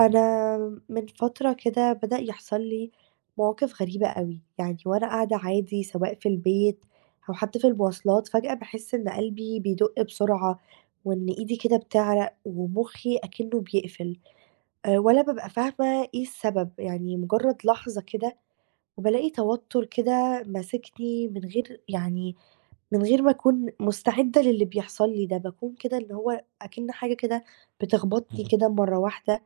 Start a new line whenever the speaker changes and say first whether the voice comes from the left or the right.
right: أنا من فترة كده بدأ يحصل لي مواقف غريبة أوي، يعني وأنا قاعدة عادي سواء في البيت أو حتى في المواصلات فجأة باحس إن قلبي بيدق بسرعة، وإن إيدي كده بتعرق، ومخي أكنه بيقفل، ولا بابقى فاهمة إيه السبب، يعني مجرد لحظة كده وبالاقي توتر كده ماسكني من غير يعني من غير ما أكون مستعدة للي بيحصل لي ده، باكون كده اللي هو أكن حاجة كده بتخبطني كده مرة واحدة.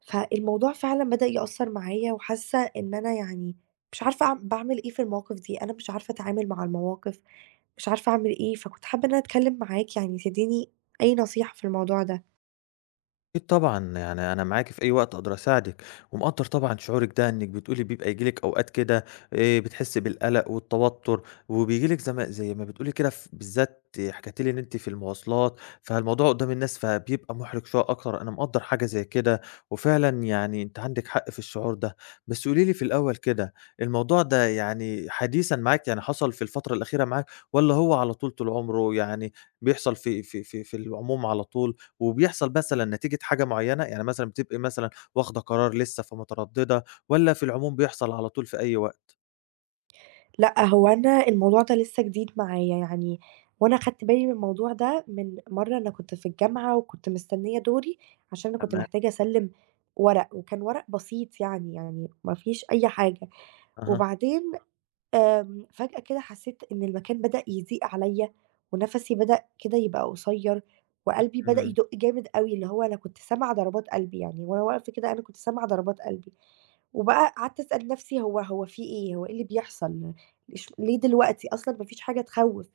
right: فالموضوع فعلًا بدأ يأثّر معايا وحاسة إن أنا يعني مش عارفة باعمل إيه في المواقف دي، أنا مش عارفة أتعامل مع المواقف، مش عارفة أعمل إيه، فكنت حابة إن أنا أتكلّم معاك يعني تدّيني أي نصيحة في الموضوع ده.
left: أكيد طبعًا، يعني أنا معاكِ في أي وقت أقدر أساعدِك، ومقدّر طبعًا شعورِك ده إنِّك بتقولي بيبقى ييجي لِك أوقات كده بتحسّي بالقلق والتوتر، وبييجي لِك زي ما بتقولي كده ف بالذات حكيتِ لي إن أنتِ في المواصلات، فالموضوع قدّام الناس فبيبقى مُحرِج شوية أكتر، أنا مقدّر حاجة زي كده، وفعلًا يعني أنتِ عندِك حق في الشعور ده. بس قولي لي في الأول كده، الموضوع ده يعني حديثًا معاك، يعني حصل في الفترة الأخيرة معاك والّا هو على طول طول عمره يعني بيحصل في العموم على طول؟ وبيحصل مثلًا نتيجة حاجة معيّنة؟ يعني مثلًا بتبقي مثلًا واخدة قرار لسه فمترددة، والّا في العموم بيحصل على طول في أي وقت؟
right: لأ، هو أنا الموضوع ده لسه جديد معايا يعني وأنا خدت بالي من الموضوع ده من مرّة أنا كنت في الجامعة وكنت مستنية دوري عشان أنا كنت
left: تمام،
right: محتاجة أسلّم ورق وكان ورق بسيط يعني، يعني ما فيش أي حاجة.
left: أها،
right: وبعدين فجأة كده حسيت إن المكان بدأ يضيق عليّا، ونَفَسي بدأ كده يبقى قصيّر، وقلبي بدأ
left: إمم،
right: يدق جامد أوي، اللي هو أنا كنت سامعة ضربات قلبي يعني، وأنا واقفة كده أنا كنت سامعة ضربات قلبي، وبقى قعدت أسأل نَفْسي هو هو في إيه، هو إيه اللي بيحصل، إش ليه دلوقتي، أصلًا ما فيش حاجة تخوّف،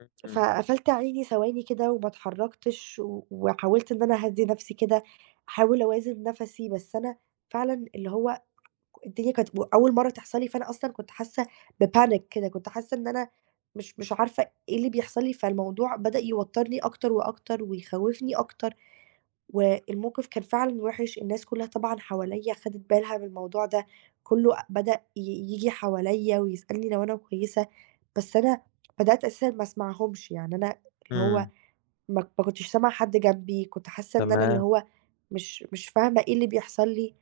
left: إمم، إمم،
right: فقفلت عيني ثواني كده وما اتحركتش، و وحاولت إن أنا أهدّي نَفْسي كده، أحاول أوازن نَفَسي، بس أنا فعلًا اللي هو الدنيا كانت وأول مرّة تحصل لي، فأنا أصلًا كنت حاسة بpanic كده، كنت حاسة إن أنا مش عارفة إيه اللي بيحصل لي، فالموضوع بدأ يوتّرني أكتر وأكتر ويخوّفني أكتر، والموقف كان فعلًا وِحِش، الناس كلّها طبعًا حواليّا خدِت بالها من الموضوع ده، كلّه بدأ ييجي حواليّا ويسألني لو أنا كويسة، بس أنا بدأت أساسًا ما أسمعهمش، يعني أنا اللي هو
left: إمم.
right: ما كنتش سامعة حد جنبي، كنت حاسة إن أنا اللي
left: تمام.
right: هو مش فاهمة إيه اللي بيحصل لي،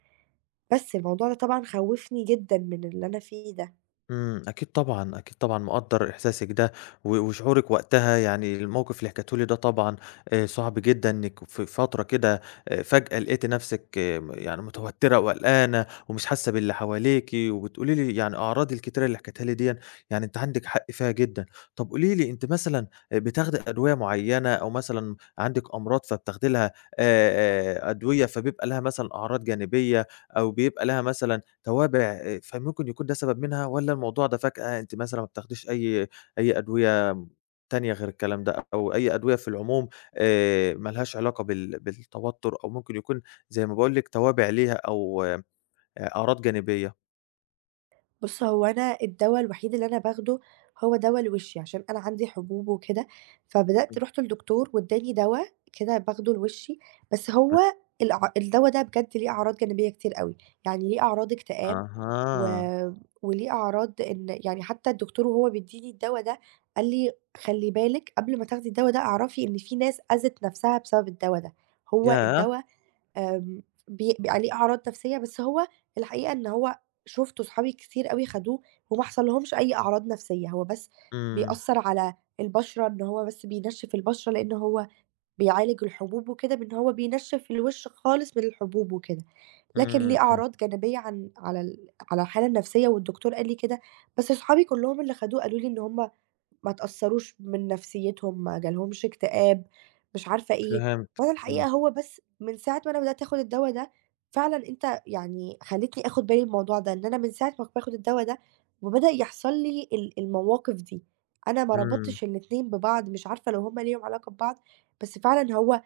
right: بس الموضوع ده طبعًا خوّفني جدًا من اللي أنا فيه ده.
left: إمم، أكيد طبعًا، أكيد طبعًا مقدّر إحساسِك ده و وشعورِك وقتها، يعني الموقف اللي حكيته لي ده طبعًا صعب جدًا إنِّك في فترة كده فجأة لقيتِ نَفْسِك آه، م يعني متوتّرة وقلقانة ومش حاسة باللي حواليكِ وبتقولي لي يعني أعراض الكتيرة اللي حكيتيها لي ديًا، يعني أنتِ عندِك حق فيها جدًا. طَب قولي لي أنتِ مثلًا بتاخدي أدوية معيّنة أو مثلًا عندِك أمراض فبتاخدي لها أدوية فبيبقى لها مثلًا أعراض جانبية أو بيبقى لها مثلًا توابع فممكن يكون ده سبب منها والّا الموضوع ده فجأة أنتِ مثلًا ما بتاخديش أي أدوية تانية غير الكلام ده، أو أي أدوية في العموم ما لهاش علاقة بالتوتر أو ممكن يكون زي ما باقول لِك توابع ليها أو أعراض جانبية؟
right: بُص، هو أنا الدوا الوحيد اللي أنا باخده هو دوا الوِشّ، عشان أنا عندي حبوب وكده، فبدأت
left: إمم،
right: رُحت لدكتور وادّاني دوا كده باخده لوشّي، بس
left: م
right: هو الدوا ده بجد ليه أعراض جانبية كتير أوي، يعني ليه أعراض اكتئاب و
left: أها،
right: وليه أعراض إن يعني حتى الدكتور وهو بيدّيني الدوا ده قال لي: "خلّي بالِك قبل ما تاخدي الدوا ده اعرفي إن في ناس أذت نَفْسها بسبب الدوا ده، هو
left: ياه!
right: الدوا آمم، بيبقى عليه أعراض نفسية، بس هو الحقيقة إن هو شُفته صحابي كتير أوي خدوه وما حصل لهمش أي أعراض نفسية، هو بس
left: إمم،
right: بيأثّر على البشرة إن هو بس بينشّف البشرة لإن هو بيعالج الحبوب وكده بإن هو بينشّف الوش خالص من الحبوب وكده، لكن
left: إمم،
right: ليه
left: إمم،
right: أعراض جانبية عن على ال على الحالة النفسية والدكتور قال لي كده، بس صحابي كلّهم اللي خدوه قالوا لي إن هُم ما اتأثّروش من نفسيّتهم، ما جالهمش اكتئاب، مش عارفة إيه،
left: فهمتِك،
right: وأنا
left: إمم،
right: الحقيقة هو بس من ساعة ما أنا بدأت آخُد الدوا ده، فعلًا أنت يعني خلّيتني آخُد بالي من الموضوع ده، إن أنا من ساعة ما باخُد الدوا ده وبدأ يحصل لي المواقف دي، أنا ما
left: إمم،
right: ربطتش الاتنين ببعض، مش عارفة لو هُم ليهم علاقة ببعض، بس فعلًا هو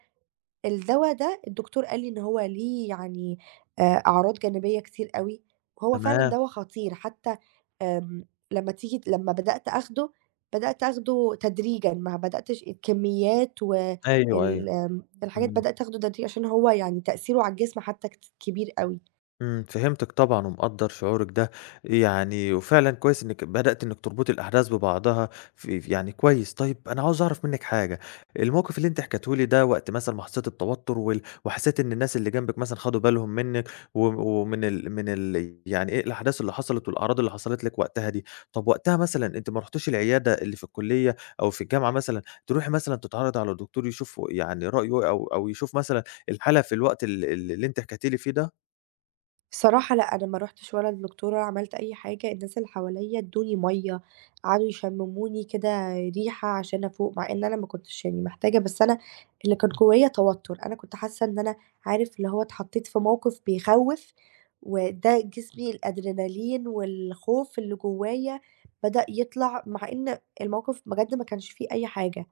right: الدوا ده الدكتور قال لي إن هو ليه يعني أعراض جانبية كتير أوي، وهو فعلًا
left: تمام،
right: دوا خطير حتى آمم لمّا بدأت آخده، بدأت آخده تدريجًا ما بدأتش الكميات وال
left: أيوه، أيوه،
right: آمم الحاجات
left: إمم.
right: بدأت آخده تدريجيًا عشان هو يعني تأثيره على الجسم حتى كبير أوي.
left: إمم، فهمتِك طبعًا ومقدّر شعورِك ده، يعني وفعلًا كويس إنِّك بدأتِ إنِّك تربطي الأحداث ببعضها ف يعني كويس. طيب أنا عاوز أعرف منِّك حاجة، الموقف اللي أنتِ حكيتيه لي ده وقت مثلًا ما حسّيتِ بتوتُّر وحسّيتِ إن الناس اللي جنبِك مثلًا خدوا بالهم منِّك و ومن ال من ال يعني إيه، الأحداث اللي حصلت والأعراض اللي حصلت لِك وقتها دي، طَب وقتها مثلًا أنتِ ما رُحتيش العيادة اللي في الكُلّية أو في الجامعة مثلًا، تروحي مثلًا تتعرّضي على دكتور يشوف يعني رأيه أو يشوف مثلًا الحالة في الوقت ال ال اللي أنتِ حكيتِ لي فيه ده؟
right: الصراحة لأ، أنا ما رُحتش ولا لدكتور ولا عملت أي حاجة، الناس اللي حواليّا ادّوني مَيّة، قعدوا يشمموني كده ريحة عشان أفوق، مع إن أنا ما كنتش يعني محتاجة، بس أنا اللي كان جوايا توتر، أنا كنت حاسة إن أنا عارف اللي هو اتحطيت في موقف بيخوّف، وده جسمي الأدرينالين والخوف اللي جوايا بدأ يطلع، مع إن الموقف بجد ما كانش فيه أي حاجة.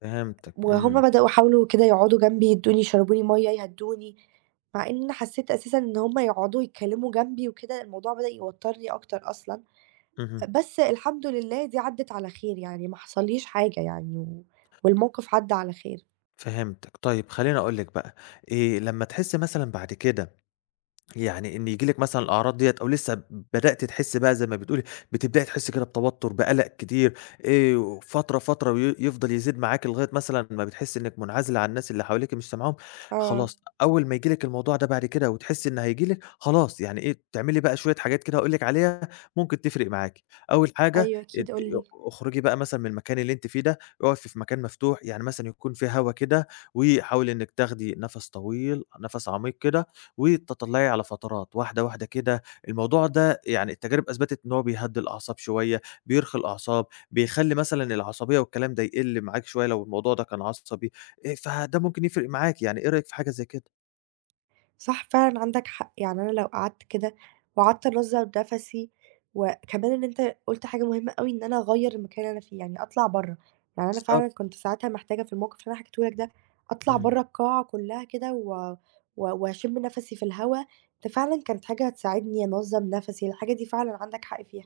left: فهمتِك، إمم،
right: وهُم بدأوا يحاولوا كده يقعدوا جنبي، يدّوني يشربوا لي مَيّة، يهدّوني، مع إن أنا حسّيت أساسًا إن هُم يقعدوا يتكلّموا جنبي وكده الموضوع بدأ يوتّرني أكتر أصلًا،
left: اهم،
right: بس الحمد لله دي عدّت على خير يعني ما حصلّيش حاجة يعني و والموقف عدّى على خير.
left: فهمتِك. طيب خلّيني أقول لِك بقى، لمّا تحسّي مثلًا بعد كده يعني إن ييجي لِك مثلًا الأعراض ديّة أو لسه بدأتِ تحسّي بقى زي ما بتقولي، بتبدئي تحسّي كده بتوتُّر، بقَلَق كتير، فترة، فترة يفضل يزيد معاكِ لغاية مثلًا ما بتحسّي إنِّك منعزلة عن الناس اللي حواليكِ مش سامعاهم،
right: آه،
left: خلاص أول ما ييجي لِك الموضوع ده بعد كده وتحسّي إن هييجي لِك، خلاص يعني إيه، تعملي بقى شوية حاجات كده هاقول لِك عليها ممكن تفرق معاكِ. أول حاجة
right: أيوه أكيد قُل لي.
left: اخرجي بقى مثلًا من المكان اللي أنتِ فيه ده، اقفي في مكان مفتوح، يعني مثلًا يكون فيه هوا كده وحاولي إنِّك تاخدي نَفَس طويل، نَفَس عميق كده وتتطلعي على فترات، واحدة، واحدة كده. الموضوع ده يعني التجارب أثبتت إن هو بيهدّي الأعصاب شوية، بيرخي الأعصاب، بيخلّي مثلًا العصبية والكلام ده يقِل معاكِ شوية لو الموضوع ده كان عصبي، فده ممكن يفرق معاكِ، يعني إيه رأيِك في حاجة زي كده؟
right: صح فعلًا عندك حق، يعني أنا لو قعدت كده وقعدت أنظّم نَفَسي، وكمان إن أنت قُلت حاجة مهمة أوي إن أنا أغيّر المكان اللي أنا فيه، يعني أطلع برّه، يعني أنا فعلًا
left: بالضبط،
right: كنت ساعتها محتاجة في الموقف اللي أنا حكيته لك ده، أطلع
left: إمم.
right: برّه القاعة كلّها كده و و وأشم نَفَسي في الهوا، ده فعلًا كانت حاجة هتساعدني أنظّم نَفَسي، الحاجة دي فعلًا عندك حق فيها.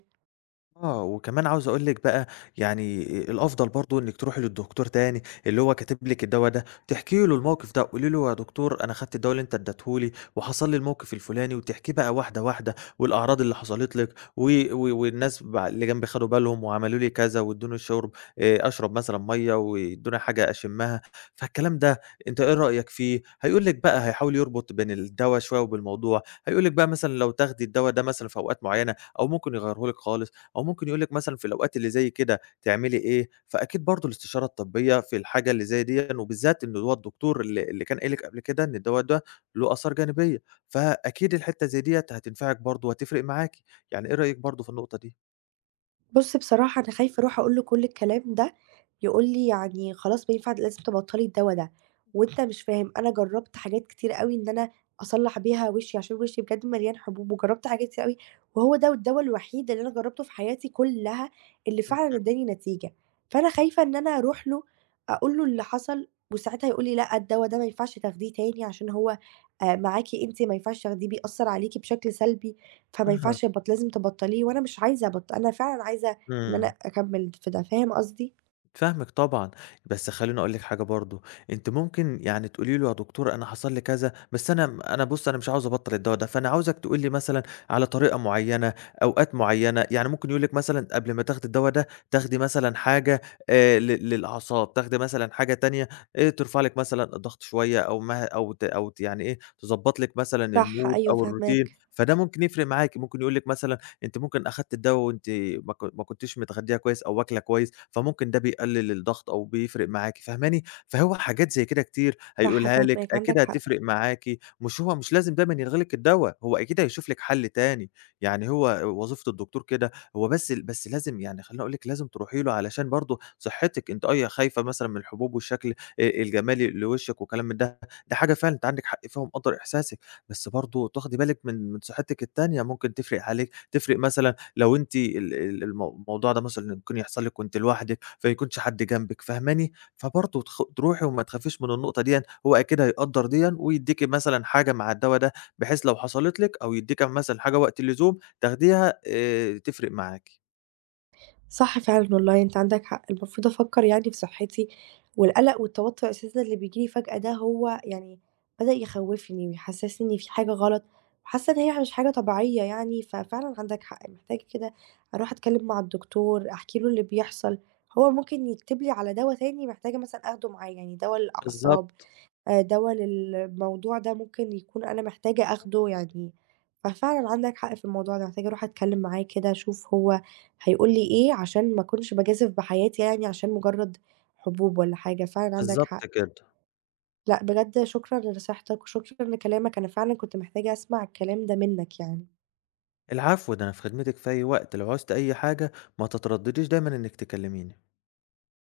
left: آه، وكمان عاوز أقول لِك بقى يعني الأفضل برضه إنِّك تروحي للدكتور تاني اللي هو كاتب لِك الدوا ده، تحكي له الموقف ده، قولي له يا دكتور أنا خدت الدوا اللي أنت ادّيته لي وحصل لي الموقف الفُلاني، وتحكيه بقى واحدة، واحدة والأعراض اللي حصلت لِك و و والناس اللي جنبي خدوا بالهم وعملوا لي كذا وادّوني الشُرب أشرب مثلًا مَيّة وادّوني حاجة أشمّها، فالكلام ده أنت إيه رأيك فيه؟ هيقول لِك بقى هيحاول يربط بين الدوا شوية وبالموضوع، هيقول لِك بقى مثلًا لو تاخدي الدوا ده مثلًا في أوقات معيّنة أو ممكن يغيّره لِك خالص. أو ممكن يقول لِك مثلًا في الأوقات اللي زي كده تعملي إيه، فأكيد برضه الاستشارة الطبية في الحاجة اللي زي ديًا، وبالذات إن هو الدكتور اللي كان قايل لِك قبل كده إن الدوا ده له آثار جانبية، فأكيد الحتّة زي ديّة هتنفعِك برضه وهتفرق معاكِ، يعني إيه رأيِك برضه في النقطة دي؟
right: بُص بصراحة أنا خايفة أروح أقول له كل الكلام ده، يقول لي: "يعني خلاص بقى ينفع لازم تبطّلي الدوا ده." وأنت مش فاهم، أنا جرّبت حاجات كتير أوي إن أنا أصلّح بيها وشّي، عشان وشّي بجد مليان حبوب، وجرّبت حاجات كتير أوي، وهو ده الدوا الوحيد اللي أنا جرّبته في حياتي كلّها اللي فعلًا
left: إمم،
right: ادّاني نتيجة. فأنا خايفة إن أنا أروح له أقول له اللي حصل، وساعتها يقول لي: "لأ، الدوا ده ما ينفعش تاخديه تاني عشان هو معاكِ أنتِ ما ينفعش تاخديه، بيأثّر عليكِ بشكل سلبي، فما
left: أها،
right: ينفعش لازم تبطّليه." وأنا مش عايزة أنا فعلًا عايزة إن أنا
left: إمم.
right: أكمّل في ده، فاهم قصدي؟
left: فاهمِك طبعًا، بس خلّيني أقول لِك حاجة برضه، أنتِ ممكن يعني تقولي له يا دكتور أنا حصل لي كذا، بس أنا بُص أنا مش عاوز أبطّل الدوا ده، فأنا عاوزك تقول لي مثلًا على طريقة معيّنة، أوقات معيّنة، يعني ممكن يقول لِك مثلًا قبل ما تاخدي الدوا ده تاخدي مثلًا حاجة ل للأعصاب، تاخدي مثلًا حاجة تانية ترفع لِك مثلًا الضغط شوية أو مه أو ت أو ت يعني إيه تضبّط لِك مثلًا
right: صح،
left: الmood
right: أيوه
left: أو الروتين،
right: فاهماك،
left: فده ممكن يفرق معاكِ، ممكن يقول لِك مثلًا أنتِ ممكن أخدتِ الدوا وأنتِ ما كنتيش متغدية كويس أو واكلة كويس، فممكن ده بيقلل الضغط أو بيفرق معاكِ، فاهماني؟ فهو حاجات زي كده كتير
right: صح
left: هيقولها لِك،
right: فاهماك، عندك
left: أكيد
right: حق،
left: هتفرق معاكِ، مش هو مش لازم دايمًا يلغي لِك الدوا، هو أكيد هيشوف لِك حل تاني، يعني هو وظيفة الدكتور كده، هو بس لازم يعني خلّيني أقول لِك لازم تروحي له علشان برضه صحتِك، أنتِ أيوه خايفة مثلًا من الحبوب والشكل الجمالي لوشِّك وكلام من ده، ده حاجة فعلًا أنتِ عندِك حق فيها ومقدّر إحساسِك. بس برضه تاخدي بالِك من صحتِك التانية، ممكن تفرق عليكِ تفرق مثلًا لو أنتِ ال ال المو الموضوع ده مثلًا ممكن يحصل لِك وأنتِ لوحدِك، فما يكونش حد جنبِك، فاهماني؟ فبرضه تروحي وما تخافيش من النقطة ديًا، هو أكيد هيقدّر ديًا ويدّيكِ مثلًا حاجة مع الدوا ده، بحيث لو حصلت لِك أو يدّيكِ مثلًا حاجة وقت اللزوم تاخديها تفرق معاكِ.
right: صح فعلًا والله أنت عندك حق، المفروض أفكّر يعني في صحّتي، والقلق والتوتّر أساسًا اللي بييجي لي فجأة ده هو يعني بدأ يخوّفني ويحسّسني إن في حاجة غلط، وحاسّة إن هي مش حاجة طبيعية يعني، ففعلًا عندك حق، محتاجة كده أروح أتكلّم مع الدكتور، أحكي له اللي بيحصل، هو ممكن يكتب لي على دوا تاني محتاجة مثلًا آخده معايا، يعني دوا للأعصاب،
left: بالضبط،
right: دوا للموضوع ده ممكن يكون أنا محتاجة آخده يعني ففعلًا عندك حق في الموضوع ده، محتاجة أروح أتكلم معاه كده أشوف هو هيقول لي إيه، عشان ما أكونش باجازف بحياتي يعني عشان مجرد حبوب والّا حاجة، فعلًا عندك
left: بالضبط
right: حق.
left: كده.
right: لأ بجد شكرًا لنصيحتك وشكرًا لكلامك، أنا فعلًا كنت محتاجة أسمع الكلام ده منّك يعني.
left: العفو، ده أنا في خدمتِك في أي وقت، لو عُزتِ أي حاجة ما تتردّديش دايمًا إنِّك تكلميني.